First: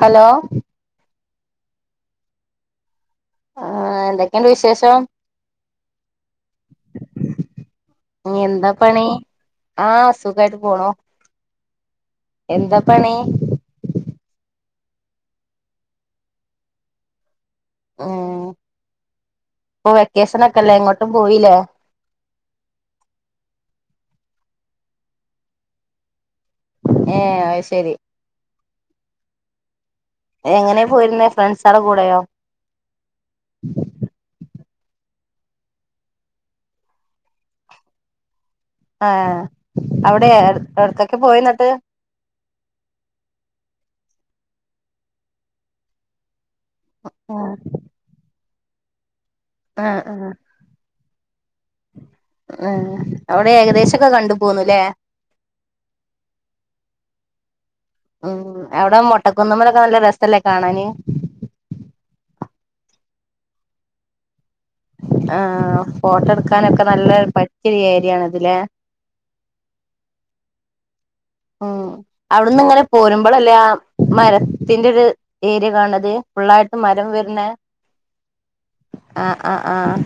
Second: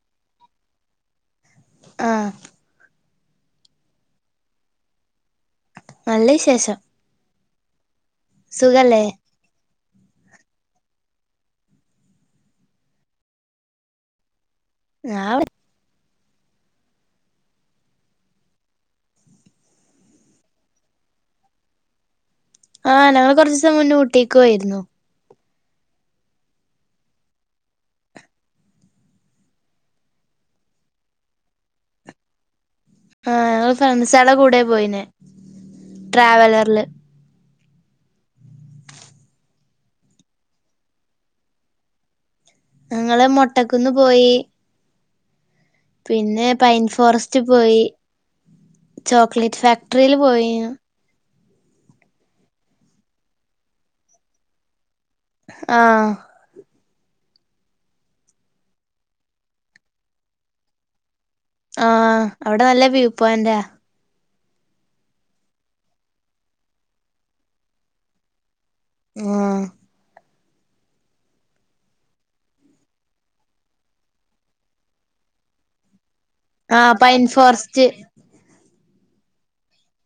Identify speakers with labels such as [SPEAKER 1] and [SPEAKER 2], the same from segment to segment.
[SPEAKER 1] Hello.
[SPEAKER 2] ആഹ്.
[SPEAKER 1] ആഹ് എന്തൊക്കെയുണ്ട് വിശേഷം?
[SPEAKER 2] നല്ല വിശേഷം.
[SPEAKER 1] ഇനി എന്താ പണി
[SPEAKER 2] സുഖല്ലേ
[SPEAKER 1] ആഹ് സുഖായിട്ട് പോണു. എന്താ പണി?
[SPEAKER 2] ഞാവ്ടെ-
[SPEAKER 1] ഉം ഇപ്പോ വെക്കേഷനൊക്കെല്ലേ എങ്ങോട്ടും പോയില്ലേ?
[SPEAKER 2] ആഹ് ഞങ്ങൾ കൊറച്ച്സം മുന്നേ ഊട്ടീക്കൊയിരുന്നു.
[SPEAKER 1] ഏഹ് അയ്ശരി. എങ്ങനാ പോയിരുന്നേ ഫ്രണ്ട്സടെ കൂടെയോ?
[SPEAKER 2] ആഹ് ഞങ്ങള് ഫ്രണ്ട്സ്ൾടെ കൂടെ പോയിനെ ട്രാവലറില്
[SPEAKER 1] ആഹ് അവിടെ എട് എവിടകൊക്കെ പോയി എന്നിട്ട്?
[SPEAKER 2] ഞങ്ങള് മൊട്ടക്കുന്ന് പോയി- പിന്നെ പൈൻ ഫോറസ്റ്റ്
[SPEAKER 1] ആ
[SPEAKER 2] പോയി ചോക്ലേറ്റ്
[SPEAKER 1] ആ
[SPEAKER 2] ഫാക്ടറിയിൽ
[SPEAKER 1] ആ
[SPEAKER 2] പോയി-
[SPEAKER 1] ഉം അവിടെ ഏകദേശംക്കെ കണ്ടു പോന്നല്ലേ-
[SPEAKER 2] ആഹ്.
[SPEAKER 1] ഉം അവിടെ മൊട്ടക്കുന്നമ്മലൊക്കെ നല്ല രസല്ലേ കാണാന്-
[SPEAKER 2] ആഹ് അവിടെ നല്ല വ്യൂ പോന്റാ.
[SPEAKER 1] ആഹ് ഫോട്ടോ എടുക്കാനൊക്കെ നല്ല പറ്റിയൊരു ഏരിയണ് അതില്ലേ-
[SPEAKER 2] ആഹ്.
[SPEAKER 1] ഉം അവ്ട്ന്ന്ങ്ങനെ പോരുമ്പളല്ലേ ആ മരത്തിന്റെര് ഏരിയകാണ്ന്നത്- ഫുള്ളായിട്ട്
[SPEAKER 2] ആഹ് പൈൻ
[SPEAKER 1] മരംവെര്ണേ
[SPEAKER 2] ഫോറസ്റ്റ്
[SPEAKER 1] ആഹ് ആഹ് ആഹ്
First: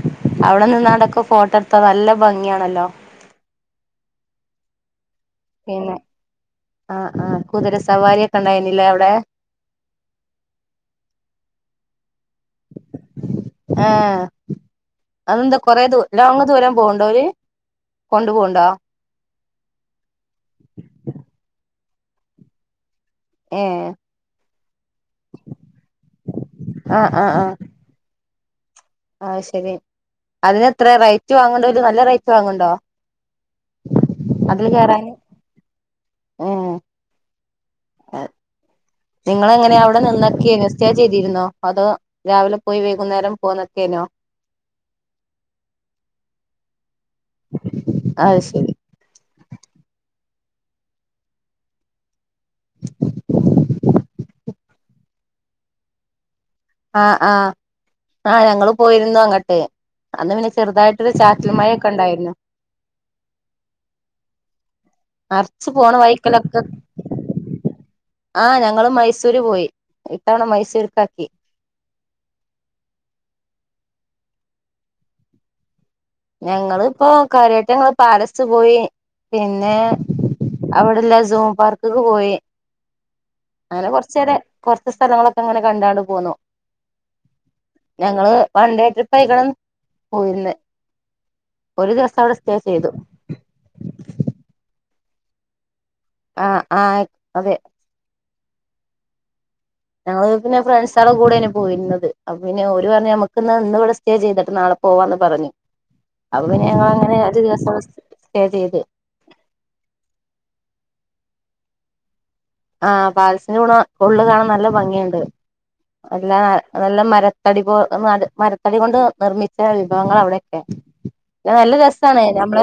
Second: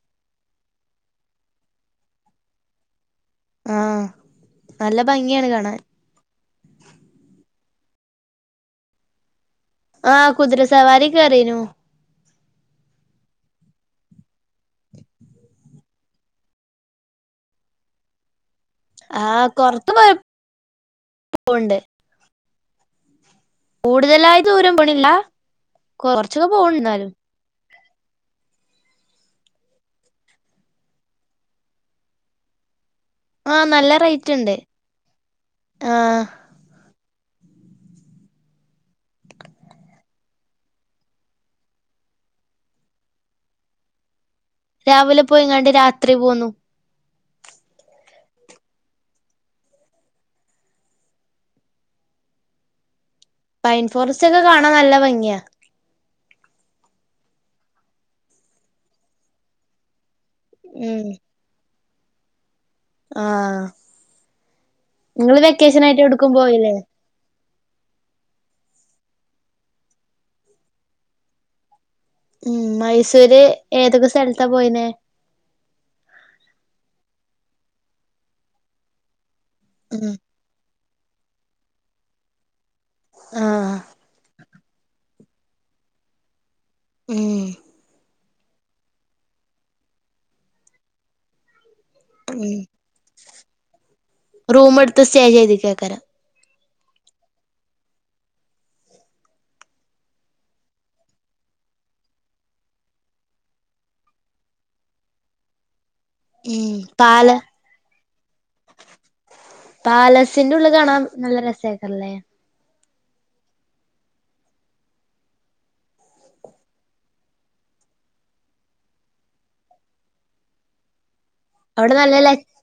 [SPEAKER 1] അവിടെ നിന്നാണ്ടൊക്കെ ഫോട്ടട്ത്ത നല്ല ഭംഗിയാണല്ലോ-
[SPEAKER 2] ആഹ് നല്ലഭംഗിയാണ്കാണാൻ.
[SPEAKER 1] പിന്നെ ആഹ് ആഹ് കുതിരസവാരിക്കെ ഇണ്ടായിനില്ലേ അവിടെ-
[SPEAKER 2] ആഹ് കുതിരസവാരികേറീനു.
[SPEAKER 1] ആഹ്. അതെന്താ കൊറെ ദൂ ലോങ്ങ് ദൂരം പോവുണ്ടോര് കൊണ്ട്പോവ്ണ്ടോ?
[SPEAKER 2] ആഹ് കൊറത്ത്മൊയ പോവ്ണ്ട്.
[SPEAKER 1] ഏഹ്
[SPEAKER 2] കൂടുതലായിദൂരം പൊണില്ല കൊറച്ചൊക്കെപോവ്ണ്ട്ന്നാലും.
[SPEAKER 1] അആഹ്. ആയ്ശരി അതിനെത്രറയ്റ്റ് വാങ്ങ്ണ്ടേത് നല്ലറെയിറ്റ് വാങ്ങ്ണ്ടോ?
[SPEAKER 2] ആഹ് നല്ലറേറ്റ്ണ്ട്
[SPEAKER 1] അതില് കേറാന്
[SPEAKER 2] ആഹ്.
[SPEAKER 1] അ നിങ്ങളെങ്ങനെയാ അവിടെ നിന്ന്കേനിയോ? സ്റ്റേചെയ്തിരുന്നോ അതോരാവിലെപോയിവൈകുന്നേരം പൊന്ന്കേനിയോ?
[SPEAKER 2] രാവിലെപോയിങ്ങാണ്ട് രാത്രിപോന്നു.
[SPEAKER 1] അയ്ശരി.
[SPEAKER 2] പൈൻഫോറസ്റ്റക്കെ കാണാനല്ലഭംഗിയാ-
[SPEAKER 1] ആഹ് ആഹ് ആഹ് ഞങ്ങളുപോയിരുന്നുഅങ്ങട്ട് അന്ന്
[SPEAKER 2] ഉം
[SPEAKER 1] പിന്നെചെറുതായിട്ടൊരു ചാ റ്റല്മയൊക്കെണ്ടായിരുന്നു.
[SPEAKER 2] ആഹ്. നിങ്ങള് വെക്കേഷൻ ആയിട്ട് എവിടുക്കും
[SPEAKER 1] അർച്ച്പോണവൈക്കലൊക്കെ
[SPEAKER 2] പോയില്ലേ
[SPEAKER 1] ആഹ് ഞങ്ങള്മൈസൂര്പോയി ഇത്തവണമൈസൂര്ക്കാക്കി.
[SPEAKER 2] ഉം, മൈസൂര് ഏതൊക്കെ, സ്ഥൽത്ത പോയീനേ?
[SPEAKER 1] ഞങ്ങള്പ്പോ കാര്യായിട്ടങ്ങള് പാലസ്പോയി. പിന്നേ,
[SPEAKER 2] ഉം
[SPEAKER 1] അവിടെള്ള സൂം പാർക്ക്ക്ക് പോയി.
[SPEAKER 2] ആഹ്
[SPEAKER 1] അങ്ങനെ കൊറച്ചേരെ കൊറച്ച് സ്ഥലങ്ങളൊക്കെ അങ്ങനെ കണ്ടാണ്ട് പോന്നു.
[SPEAKER 2] ഉം
[SPEAKER 1] ഞങ്ങള് വൺഡേട്രിപ്പ് ആയിക്കണ് പോയിര്ന്നേ. ഒര് ദിവസം അവ്ടെ സ്റ്റേ ചെയ്തു.
[SPEAKER 2] റൂമ്ട്ത്ത് സ്റ്റേ ചെയ്തിക്കേക്കാരം.
[SPEAKER 1] ആഹ്, ആഹ് അതെ. ഞങ്ങള് പിന്നെ ഫ്രണ്ട്സളെ കൂടെനി പോയിര്ന്നത്. അപ്പ പിന്നെ ഓര് പറഞ്ഞി നമ്മക്കിന്ന് ഇന്ന്വ്ടെ സ് സ്റ്റേ ചെയ്തിട്ട് നാളെ പോവാന്ന് പറഞ്ഞ്. അപ്പൊ പിന്നെ
[SPEAKER 2] ഉം
[SPEAKER 1] ഞങ്ങളങ്ങനെ
[SPEAKER 2] പാല
[SPEAKER 1] അഞ്ച് ദിവസം അവിടെ സ്റ്റേ ചെയ്ത്.
[SPEAKER 2] പാലസിന്റുള്ള് കാണാ നല്ല രസയ്ക്കാരല്ലേ?
[SPEAKER 1] ആഹ് പാലസ്ന്റെ ഉണോ ഉള്ള് കാണാൻ നല്ല ഭംഗിയുണ്ട്. എല്ലാ നല്ലമരത്തടിപോ മര മരത്തടി കൊണ്ട് നിർമ്മിച്ച വിഭവങ്ങള അവിടെ ഒക്കെ. ഇന്നാ നല്ല
[SPEAKER 2] അവിടെ
[SPEAKER 1] രസാണ്.
[SPEAKER 2] ല
[SPEAKER 1] ഞമ്മള്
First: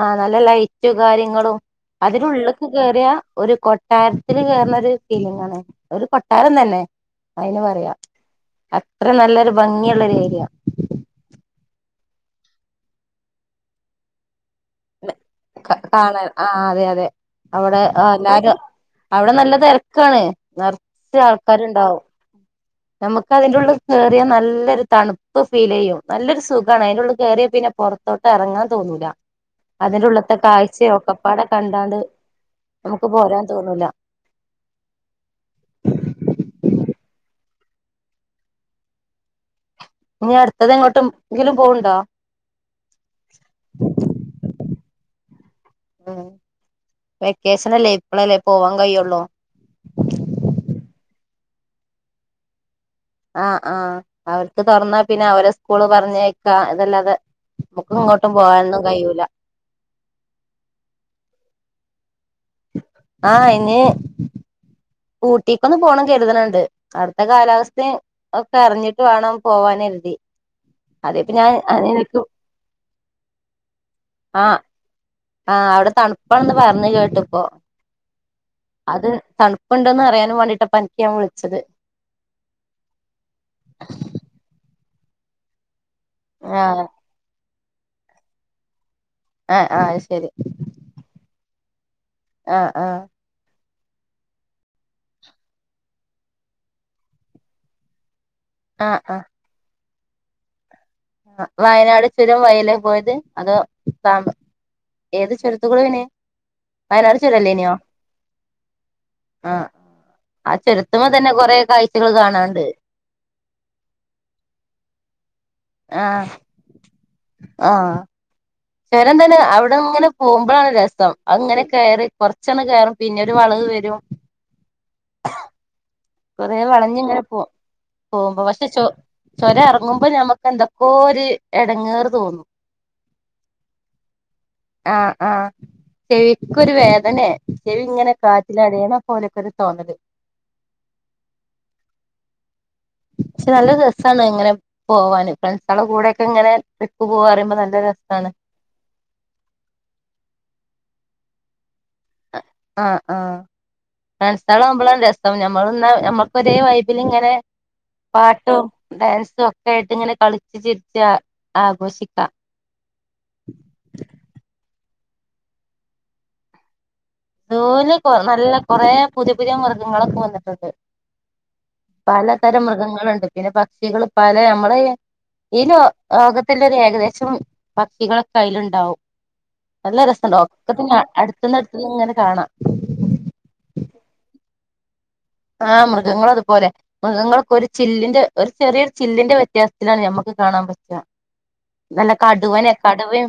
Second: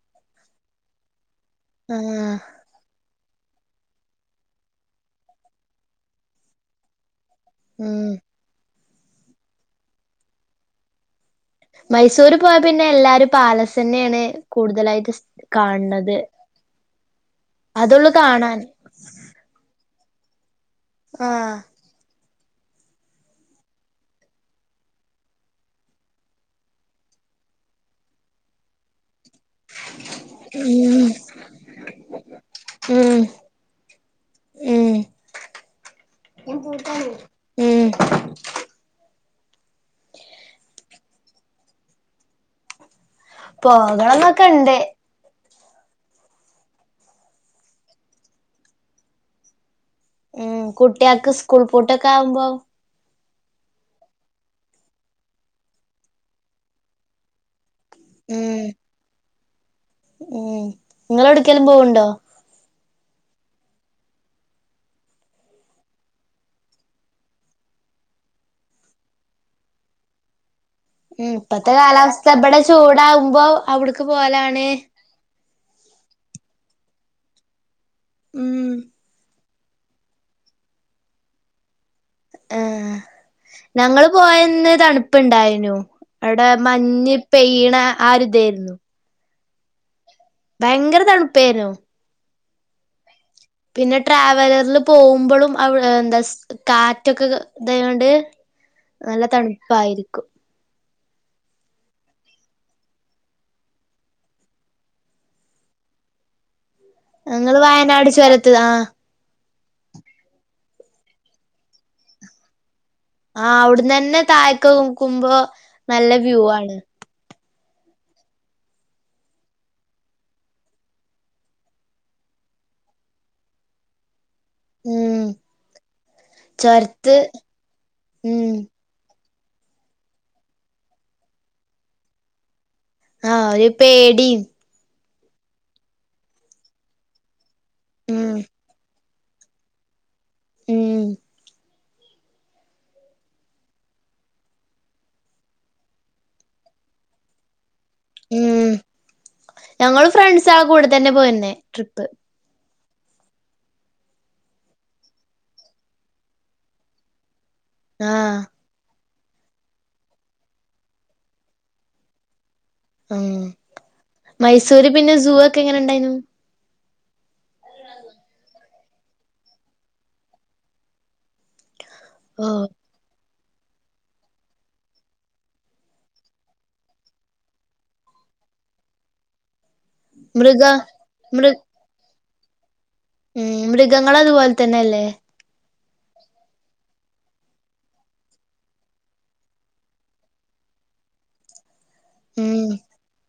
[SPEAKER 1] ആ നല്ല ലൈറ്റ് കാര്യങ്ങളും,
[SPEAKER 2] ആഹ്
[SPEAKER 1] അതിനുള്ള് ക്ക് കേറിയ ഒരു കൊട്ടാര്ത്തില് കേറുന്നൊര് ഫീലിംങ്ങാണ് ഒരു കൊട്ടാരം തന്നെ. അയിന് പറയാ
[SPEAKER 2] ഉം
[SPEAKER 1] അത്ര നല്ലൊരു ഭംഗിയുള്ളൊര് ഏര്യ.
[SPEAKER 2] മൈസൂര് പോയ പിന്നെ എല്ലാരു പാലസന്നേണ് കൂടുതലായിട്ട് കാൺണത്.
[SPEAKER 1] ആഹ്, അതെ, അതെ അവുടെ എല്ലാരും
[SPEAKER 2] കാണാൻ
[SPEAKER 1] അവുടെ നല്ല തെരക്കാണ്. നർ ച്ച്
[SPEAKER 2] ആഹ്
[SPEAKER 1] ആൾക്കാര്ണ്ടാവും. നമ്മക്ക് അതിന്റെ ഉള്ള് കേറിയാ നല്ലെര് തണുപ്പ് ഫീലെയ്യും, നല്ലൊരു സുഖാണ് അയിന്റെ ഉള്ള് കേറിയ പിന്നെ പൊർ തോട്ടറങ്ങാൻ തോന്നൂല. അതിന്റെ ഉള്ള്ത്തെ കാഴ്ച
[SPEAKER 2] ഉം
[SPEAKER 1] ഒക്കപ്പാടെ കണ്ടാണ്ട് നമുക്ക്
[SPEAKER 2] ഉം
[SPEAKER 1] പോരാൻ തോന്നൂല.
[SPEAKER 2] ഞാൻ കൂട്ടാണ്
[SPEAKER 1] ഇഞ്ഞി അടുത്തതെങ്ങോട്ടുംങ്കിലും പോവ്ണ്ടോ?
[SPEAKER 2] പോകണംന്നൊക്കെ ഇണ്ട്.
[SPEAKER 1] ആഹ്, വെക്കേഷനല്ലേ ഇപ്പളല്ലേ പോവാൻ കഴിയുള്ളൂ.
[SPEAKER 2] ഉം, കുട്ടികൾക്ക് സ്കൂൾ പൂട്ടൊക്കെ ആവുമ്പം
[SPEAKER 1] ആഹ്, ആഹ് അവർക്ക് തുറന്നാ പിന്നെ അവരെ സ്കൂള് പറഞ്ഞേക്കാ ഇതല്ലാതെ നമുക്ക് ഇങ്ങോട്ടും
[SPEAKER 2] ഉം
[SPEAKER 1] പോവാനൊന്നും കഴിയൂല.
[SPEAKER 2] ഉം, നിങ്ങള് എവിട്ക്കേലും പോവ്ണ്ടോ?
[SPEAKER 1] ആ, ഇഞ്ഞ് ഊട്ടിക്കൊന്ന് പോണം കെര്ത്ണണ്ട് അടുത്ത കാലാവസ്ഥി ഒക്കെ അറിഞ്ഞിട്ട് വേണം പോവാൻ കെര്തി.
[SPEAKER 2] ഉം, ഇപ്പത്തെ കാലാവസ്ഥ ഇബടെ ചൂടാവുമ്പോ അവിട്ക്ക് പോവലാണ്.
[SPEAKER 1] ആ, അവിടെ തണുപ്പാണ് എന്ന് പറഞ്ഞ് കേട്ട് ഇപ്പൊ,
[SPEAKER 2] ഉം
[SPEAKER 1] അത് തണു പ്പ് ഇണ്ട്ന്ന് അറിയാനു വേണ്ടയിട്ട ഇപ്പൊ അൻക്ക് ഞാൻ വിളിച്ചത്.
[SPEAKER 2] ഏഹ്, ഞങ്ങള് പോയന്ന് തണുപ്പുണ്ടായിനു. അവിടെ
[SPEAKER 1] ആഹ്
[SPEAKER 2] മഞ്ഞ് പെയ്യ്ണ ആ ഒര് ഇതേയിരുന്നു.
[SPEAKER 1] ആഹ്, ആഹ് അഹ് ശെരി.
[SPEAKER 2] ഭയങ്കര തണുപ്പേനു.
[SPEAKER 1] ആഹ്, ആഹ്
[SPEAKER 2] പിന്നെ ട്രാവലറില് പോവുമ്പളും അവി എന്താ കാറ്റൊക്കെ ഇതായൊണ്ട്
[SPEAKER 1] ആഹ്
[SPEAKER 2] നല്ല തണുപ്പായിരിക്കും.
[SPEAKER 1] വയനാട് ചുരം വഴിയെല്ലെ പോയത് അതോ താമ ഏത് ചുരത്ത്ക്കൂടേണ്
[SPEAKER 2] ഞങ്ങള് വയനാട് ചൊരത്ത് ആഹ്
[SPEAKER 1] ആഹ് ആ ചൊരത്ത്മ്മെ അതെന്നെ കൊറേ കാഴ്ചകള് കാണാണ്ട്
[SPEAKER 2] ആഹ് അവ്ട്ന്നെന്നെ താഴെക്കോക് ക്കുമ്പോ നല്ല
[SPEAKER 1] ആഹ്
[SPEAKER 2] വ്യൂ ആണ്
[SPEAKER 1] ആഹ് ചൊരം തന്നെ അവ്ടെ ഇങ്ങനെ പോവുമ്പളാണ് രസം അഹ് ഇങ്ങനെ കേറി കൊർച്ചൊന്ന് കേറും പിന്നെ ഒരു വളവ് വെരും
[SPEAKER 2] ഉം
[SPEAKER 1] കൊറേ വളഞ്ഞ്
[SPEAKER 2] ചൊരത്ത്
[SPEAKER 1] ഇങ്ങനെ പോ പോവുമ്പോ
[SPEAKER 2] ഉം
[SPEAKER 1] പക്ഷെ ചൊ ചൊരം എറങ്ങുമ്പോ ഞമ്മക്ക് എന്തക്കോ ര് എടങ്ങേറ് തോന്നും
[SPEAKER 2] ആഹ് ഒര് പേടിം
[SPEAKER 1] ആഹ് ആഹ് ചെവിക്കൊരു വേദനേ ചെവി ഇങ്ങനെ
[SPEAKER 2] ഉം
[SPEAKER 1] കാറ്റ്ല് അടീണ പോലെക്കൊരു തോന്നല്
[SPEAKER 2] ഉം
[SPEAKER 1] പക്ഷെ നല്ല രസാല്ലെ അങ്ങനെ പോവാന് ഫ്രണ്ട്സാളെ കൂടെക്കെ ഇങ്ങനെ ട്രിപ്പ് പോവ്വാ അറീമ്പൊ നല്ല രസാണ്
[SPEAKER 2] ഉം ഞങ്ങള് ഫ്രണ്ട്സാളെ കൂടെ തന്നെ പോയിന്നെ ട്രിപ്പ്
[SPEAKER 1] ആഹ് ആഹ് ഫ്രണ്ട്സാള് ആവുമ്പളാണ് രെസം ഞമ്മള് ഇന്ന നമ്മക്ക് ഒരേ വൈബ് ല് ഇങ്ങനെ
[SPEAKER 2] ആഹ്
[SPEAKER 1] പാട്ടും ഡാൻസും ഒക്കെ ആയിട്ട് ഇങ്ങനെ കളിച്ച് ചിര്ച്ച് ആ ആഘോഷിക്കാ
[SPEAKER 2] അഹ് മൈസൂര് പിന്നെ സൂ ഒക്കെ എങ്ങനെ ഇണ്ടായ്നു
[SPEAKER 1] സൂല് കൊ നല്ല കൊറേ പുത്യെ പുത്യെ മൃഗങ്ങളൊക്കെ വന്നിട്ടുണ്ട്
[SPEAKER 2] ഓ
[SPEAKER 1] പലതരം മൃഗങ്ങള്ണ്ട് പിന്നെ പക്ഷികള് പലെ അമ്മളെ ഈ ഈ ലോ ലോകത്ത്ല്ലൊര് ഏകദേശം പക്ഷികളൊക്കെ അയ്ല്ണ്ടാവും നല്ല രെസണ്ടാവും
[SPEAKER 2] മൃഗ
[SPEAKER 1] ഒക്കത്തിനിം
[SPEAKER 2] മൃ
[SPEAKER 1] അട്ത്ത്ന്ന് അട്ത്ത്ന്ന് ഇങ്ങനെ കാണാ
[SPEAKER 2] ഉം മൃഗങ്ങള് അത്പോൽതന്നെല്ലേ
[SPEAKER 1] ആഹ് മൃഗങ്ങള് അത്പോലെ മൃഗങ്ങളൊക്കൊരു ചില്ലിന്റെ ഒര് ചെറ്യേ ഒര് ചില്ലിന്റെ വ്യത്യാസത്തിലാണ് ഞമ്മക്ക് കാണാൻ പ റ്റ നല്ല
[SPEAKER 2] ഉം
[SPEAKER 1] കടുവനെ കടുവയും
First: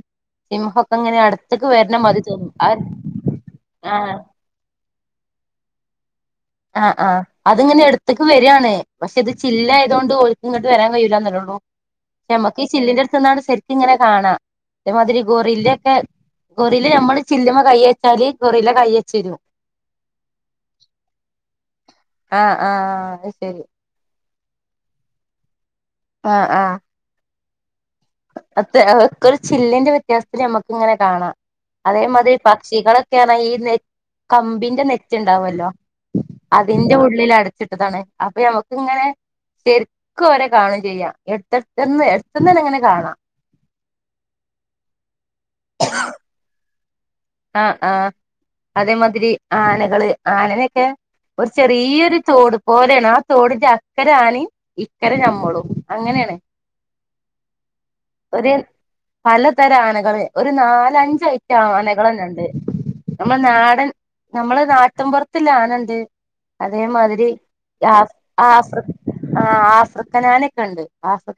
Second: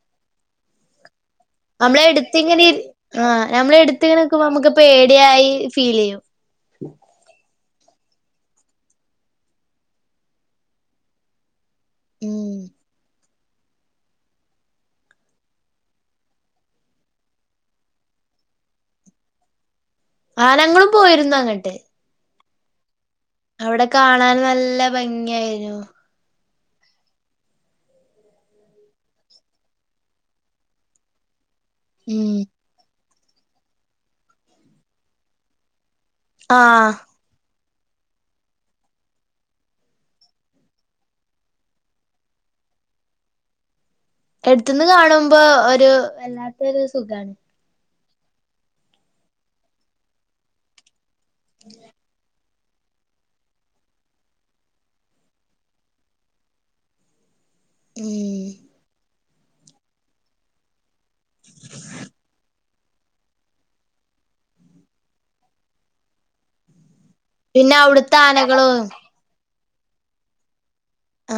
[SPEAKER 1] സിംഹൊക്കെ ഇങ്ങനെ അട്ത്ത്ക്ക്
[SPEAKER 2] അമ്മ്ളെ എട്ത്തിങ്ങനെ ഇര് ആഹ് ഞമ്മളെ
[SPEAKER 1] ആഹ്
[SPEAKER 2] എട്ത്ത്ങ്ങനെ നിക്കുമ്പൊ അമ്മക്ക് പേടി ആയി ഫീല്യ്യും
[SPEAKER 1] ആഹ് ആഹ് അത് ഇങ്ങനെ എട്ത്ത്ക്ക് വെരാണ് പക്ഷെ ഇത് ചില്ലാതോണ്ട് ഓൽക്ക് ഇങ്ങട്ട് വെരാൻ കയ്യൂലാന്നെല്ലൊള്ളു ക്ഷേ
[SPEAKER 2] ഉം
[SPEAKER 1] അമ്മക്ക് ഈ ചില്ലിന്റെ അട്ത്ത്ന്നാണ്ട് സെരിക്ക് ഇങ്ങനെ കാണാ അതെമാതിരി ഗൊറില്ല്യ ഒക്കെ ഗൊറില്ല ഞമ്മള് ചില്ല്മ്മെ കയ്യെച്ചാല് ഗൊറില്ല കയ്യെച്ചെരും
[SPEAKER 2] ആഹ് നങ്ങളും പോയിരുന്നു അങ്ങട്ട്
[SPEAKER 1] ആഹ് ആഹ് ആഹ് അയ്ശരി
[SPEAKER 2] അവ്ടെ കാണാന് നല്ല ഭംങ്ങ്യേയ്നു
[SPEAKER 1] ആഹ് ആഹ് അത്ത് അഹ്ഒക്കൊരു ചില്ലിന്റെ വ്യത്യാസ്ത്ത്ല് ഞമ്മക്ക് ഇങ്ങനെ കാണാ
[SPEAKER 2] ഉം
[SPEAKER 1] അതേമാതിരി പ ക്ഷികളൊക്കെ അർഞ്ഞാ ഈ നെ കമ്പിന്റെ നെറ്റ് ഇണ്ടാവൊല്ലോ അതിന്റെ
[SPEAKER 2] ആഹ്
[SPEAKER 1] ഉള്ളിലട ച്ചിട്ടതാണ് അപ്പ ഞമ്മക്ക് ഇങ്ങനെ ശെര്ക്ക് ഓലെ കാണും ചെയ്യാ എട്ത്തെട്ത്ത്ന്ന് എട്ത്ത്ന്നന്നെ ഇങ്ങനെ കാണാ
[SPEAKER 2] എട്ത്ത്ന്ന് കാണുമ്പോ ഒരു വല്ലാത്തൊരു സുഖാണ്
[SPEAKER 1] ആഹ് ആഹ് അതേമാതിരി ആനകള് ആനനെക്കേ ഒരു ചെറീയ്യൊര് തോട് പോലേണ് ആ തോടിന്റെ അക്കരെ ആനിം ഇക്കരെ ഞമ്മളും അങ്ങനേണ് [inaudible]
[SPEAKER 2] [inaudible]
[SPEAKER 1] ഒരു പലതരം ആനകൾ ഒരു നാലഞ്ചഐറ്റ ആന ണ്ട് നമ്മള് നാടൻ നമ്മള് നാട്ടൻപുറത്ത്ല്ല ആനുണ്ട് അതേമാതിരി
[SPEAKER 2] പിന്നെ അവിടുത്തെ
[SPEAKER 1] ആ
[SPEAKER 2] ആനകളും
[SPEAKER 1] ആഫ്രിക്കനാനൊക്കെ ഉണ്ട്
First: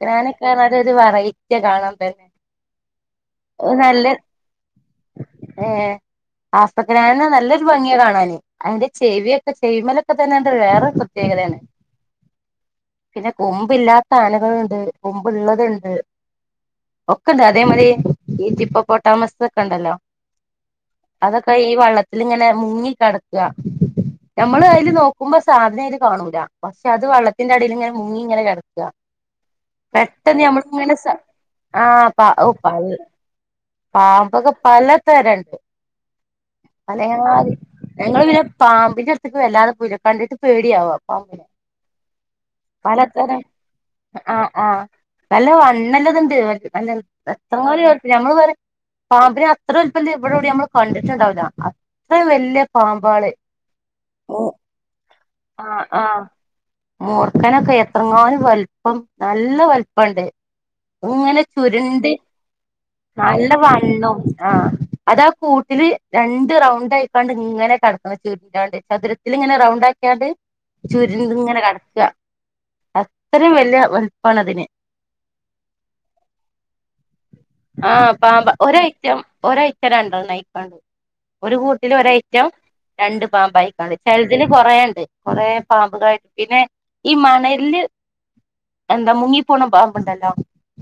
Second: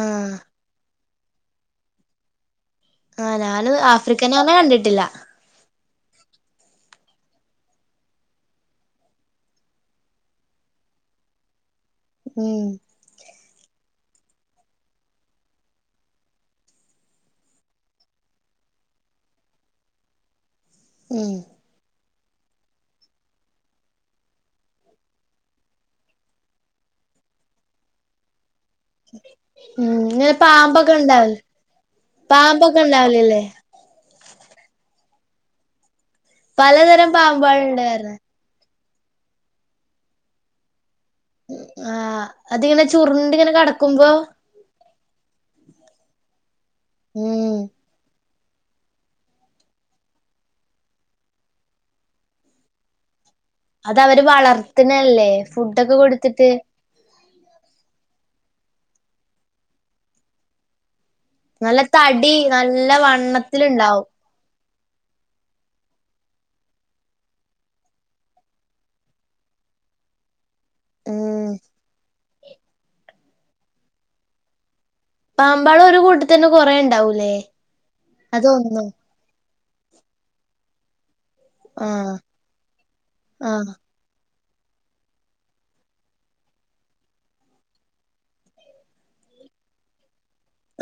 [SPEAKER 2] ആഹ്
[SPEAKER 1] അതരു വെറൈറ്റിയ കാണാൻ തന്നെ
[SPEAKER 2] ആ ഞാൻ
[SPEAKER 1] നല്ല
[SPEAKER 2] ആഫ്രിക്കൻ ആനനെ കണ്ടിട്ടില്ല
[SPEAKER 1] ഏ ആഫക്കആനനെ നല്ലൊരു ഭംഗിയ കാണാന് അതിന്റെ ചേവിയൊക്കെ ചേവിമലൊക്കന്നെയ വേറെ പ്രത്യേകതയാണ്
[SPEAKER 2] ഉം
[SPEAKER 1] പിന്നെ കൊമ്ബ് ഇല്ലാത്ത ആനകളുണ്ട് കൊമ്പ്ള്ളത്ണ്ട് ഒക്കെന്താ അതേ മതി ഈ ടിപ്പപ്പോട്ടാമസ ഒക്കെ ഉണ്ടല്ലോ
[SPEAKER 2] ഉം
[SPEAKER 1] അതൊക്കെ ഈ വള്ളത്തിങ്ങനെ മുങ്ങിക്കിടക്കുക നമ്മള് അതില് നോക്കുമ്പോ സാധനം അതിൽ കാണൂല പക്ഷെ അത് വള്ളത്തിന്റെ അടിയിൽ ഇങ്ങനെ മുങ്ങ്ങി കിടക്ക
[SPEAKER 2] [inaudible] ഉം ഇങ്ങനെ പാമ്പൊക്കെ
[SPEAKER 1] നമ്മളിങ്ങനെ സ
[SPEAKER 2] ഇണ്ടാവും
[SPEAKER 1] ആഹ് പ
[SPEAKER 2] പാമ്പൊക്കെ ഇണ്ടാവലില്ലേ
[SPEAKER 1] പാമ്പൊക്കെ പല തരം ഉണ്ട്
[SPEAKER 2] പലതരം
[SPEAKER 1] അതേമാതിരി
[SPEAKER 2] പാമ്പാളുണ്ട് പറഞ്ഞ്
[SPEAKER 1] ഞങ്ങൾ പാമ്പിന്റെ അടുത്തക്ക് വല്ലാതെ പു കണ്ടിട്ട് പേടിയവാ
[SPEAKER 2] ആ അതിങ്ങനെ
[SPEAKER 1] പലതരം
[SPEAKER 2] ചുറണ്ടിങ്ങനെ കടക്കുമ്പോ
[SPEAKER 1] ആഹ് ആഹ് വല്ല വണ്ണല്ലതുണ്ട്ല്ല
[SPEAKER 2] ഉം
[SPEAKER 1] എത്രങ്ങല ഞമ്മള് പറ പാമ്പിനെ അത്ര ഉല്പ്പന്നം ഇവിടെൂടി നമ്മൾ കണ്ടിട്ടുണ്ടാവില്ല അത്ര വല്യ പാമ്പാണ്
[SPEAKER 2] അത് അവര് വളർത്തണല്ലേ ഫുഡൊക്കെ കൊടുത്തിട്ട്
[SPEAKER 1] മൂർക്കനൊക്കെ എത്രങ്ങാലും വൽപ്പം നല്ല വലപ്പുണ്ട് ഇങ്ങനെ
[SPEAKER 2] നല്ല
[SPEAKER 1] ചുരുണ്ട്
[SPEAKER 2] തടി നല്ല
[SPEAKER 1] നല്ല
[SPEAKER 2] വണ്ണത്തിലുണ്ടാവും
[SPEAKER 1] വണ്ണോ ആഹ് അതാ കൂട്ടില് രണ്ട് റൗണ്ട് ആയിക്കാണ്ട് ഇങ്ങനെ കിടക്കുന്ന ചുരുറണ്ട് ചതുര ഇതി ഇങ്ങനെ റൗണ്ട് ആക്കിയാണ്ട് ചുരി
[SPEAKER 2] ഉം
[SPEAKER 1] ഇങ്ങനെ കിടക്കുക അത്രയും വല വലുപ്പമാണ് അതിന്
[SPEAKER 2] പാമ്പ് അവരെ കൂട്ടത്തിൽ കുറെ ഇണ്ടാവുമല്ലേ അതോ
[SPEAKER 1] ഒരയ്ച്ചം രണ്ടെണ്ണംയിക്കാണ്ട ഒരു കൂട്ടിൽ
[SPEAKER 2] ആഹ്
[SPEAKER 1] ഒരാഴ്ച രണ്ട് പാബ്
[SPEAKER 2] ആഹ്
[SPEAKER 1] ആയിക്കാണ്ട് ചെലത്തിൽ കൊറെഉണ്ട് കുറെ പാമ്പ കായിട്ട് പിന്നെ ഈ മണലില് എന്താ മുങ്ങി പോണ പാമ്പുണ്ടല്ലോ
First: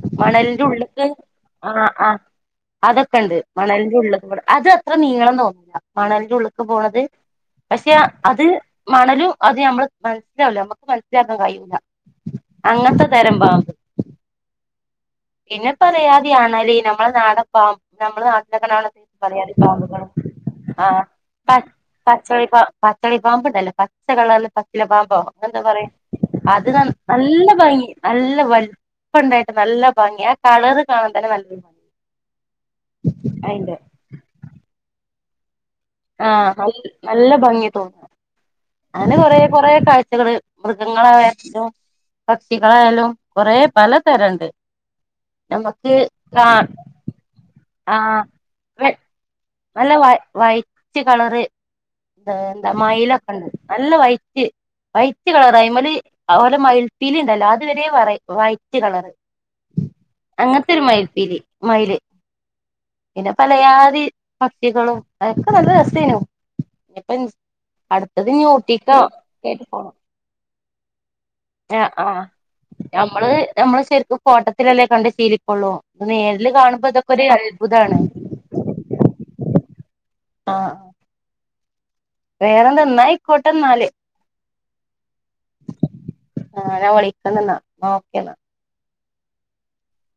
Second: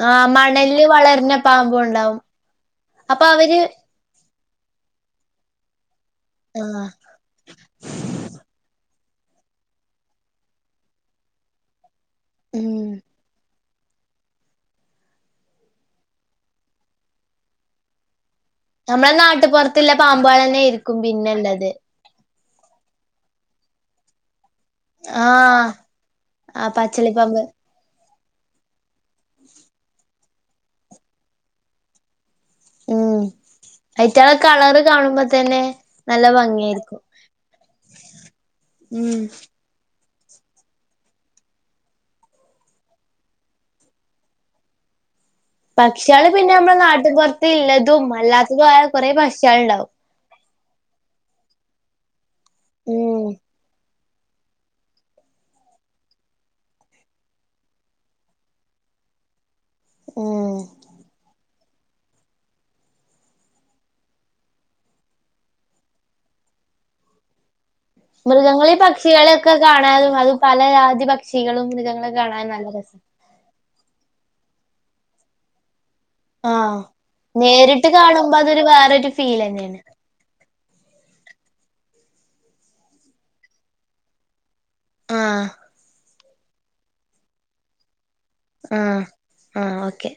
[SPEAKER 2] ആഹ്
[SPEAKER 1] മണലിന്റെ
[SPEAKER 2] മണലില്
[SPEAKER 1] ഉള്ളിക്ക്
[SPEAKER 2] വളരുന്ന
[SPEAKER 1] ആ
[SPEAKER 2] പാമ്പും
[SPEAKER 1] ആ
[SPEAKER 2] ഉണ്ടാവും
[SPEAKER 1] അതൊക്കെ
[SPEAKER 2] അപ്പൊ
[SPEAKER 1] ഉണ്ട്
[SPEAKER 2] അവര്
[SPEAKER 1] മണലിന്റെ ഉള്ളിലേക്ക് അത് അത്ര നീളം തോന്നില്ല മണലിന്റെ ഉള്ളിലക്ക്
[SPEAKER 2] ആഹ്
[SPEAKER 1] പോണത് പക്ഷെ അത് മണലും അത് നമ്മള് മനസ്സിലാവില്ല നമ്മുക്ക് മനസ്സിലാക്കുന്ന കഴില്ല
[SPEAKER 2] ഉം
[SPEAKER 1] അങ്ങനത്തെ തരം പാമ്പ പിന്നെ പലയാതെ അണലി നമ്മളെ നാടൻ മ്പ നമ്മൾ നാട്ടിലൊക്കെ
[SPEAKER 2] നമ്മളെ
[SPEAKER 1] ഉണ്ടാവുന്ന
[SPEAKER 2] നാട്ടുപുറത്തുള്ള
[SPEAKER 1] പാമ്പുകളും
[SPEAKER 2] പാമ്പാളന്നെ
[SPEAKER 1] ആ
[SPEAKER 2] ആയിരിക്കും പിന്നെള്ളത്
[SPEAKER 1] പച്ചളി പച്ചളി പാമ്പുണ്ടല്ലേ പച്ച കളർ പ പാമ്പ എന്താ
[SPEAKER 2] ആഹ്
[SPEAKER 1] പറയാ അത്
[SPEAKER 2] ആഹ്
[SPEAKER 1] ന
[SPEAKER 2] പച്ചളിപ്പാമ്പ്
[SPEAKER 1] നല്ല ഭംഗി നല്ല വ ഇപ്പ ഇണ്ടായിട്ട് നല്ല ഭംഗി ആ കളറ് കാണാൻ തന്നെ നല്ലരു ഭംഗി അയിന്റെ
[SPEAKER 2] അഐറ്റങ്ങളെ കളറ് കാണുമ്പോ തന്നെ നല്ല
[SPEAKER 1] ആഹ്
[SPEAKER 2] ഭംഗിയായിരിക്കും
[SPEAKER 1] നല്ല ഭംഗി തോന്നും അങ്ങനെ
[SPEAKER 2] ഉം
[SPEAKER 1] കൊറ കൊറെ കാഴ് മൃഗങ്ങളായാലും പക്ഷികളായാലും കൊറേ പല തരണ്ട്
[SPEAKER 2] പക്ഷികൾ പിന്നെ നമ്മുടെ നാട്ടി പുറത്ത് ഇല്ലതും
[SPEAKER 1] ആഹ്
[SPEAKER 2] അല്ലാത്തതും ആയ
[SPEAKER 1] വെ
[SPEAKER 2] കുറേ പക്ഷികൾ
[SPEAKER 1] നല്ല വ വൈറ്റ് കളറ് ആഹ് എന്താ
[SPEAKER 2] ഉം
[SPEAKER 1] മയിലൊക്കെ ഇണ്ട് നല്ല വഴറ്റ് വൈറ്റ് കളർ അയ്മല് ഓരോ മയിൽ പീലി ഉണ്ടാലോ അതുവരെ വെറൈ വൈറ്റ് കളറ്
[SPEAKER 2] ഉം
[SPEAKER 1] അങ്ങനത്തെരു മയിൽ‌പീലി മയില് പിന്നെ പലയാതി പക്ഷികളും അതൊക്കെ നല്ല രസേനു ഇപ്പ
[SPEAKER 2] മൃഗങ്ങളിൽ പക്ഷികളെയൊക്കെ
[SPEAKER 1] കേട്ട് പോണം
[SPEAKER 2] കാണാനും അത് പല ജതി പക്ഷികളും
[SPEAKER 1] ആഹ്
[SPEAKER 2] മൃഗങ്ങളെ
[SPEAKER 1] ആഹ്
[SPEAKER 2] കാണാനും നല്ല രസ
[SPEAKER 1] നമ്മള് നമ്മളെ ശരിക്കും ഫോട്ടത്തിലല്ലേ കണ്ട് ശീലിക്കൊള്ളൂ അത് നേരില് കാണുമ്പോ ഇതൊക്കെരു അത്ഭുതാണ്
[SPEAKER 2] ആവുമ്പോ അതൊരു വേറെരു ഫീൽ തന്നെയാണ്
[SPEAKER 1] ആഹ് വേറെ എന്തന്നായിക്കോട്ടെ എന്നാല്
[SPEAKER 2] ആഹ്
[SPEAKER 1] ആഹ് ഞാ വിളിക്കണ്ട്ന്ന ഓക്കെന്നാ
[SPEAKER 2] ആഹ് ആഹ് ഓക്കെ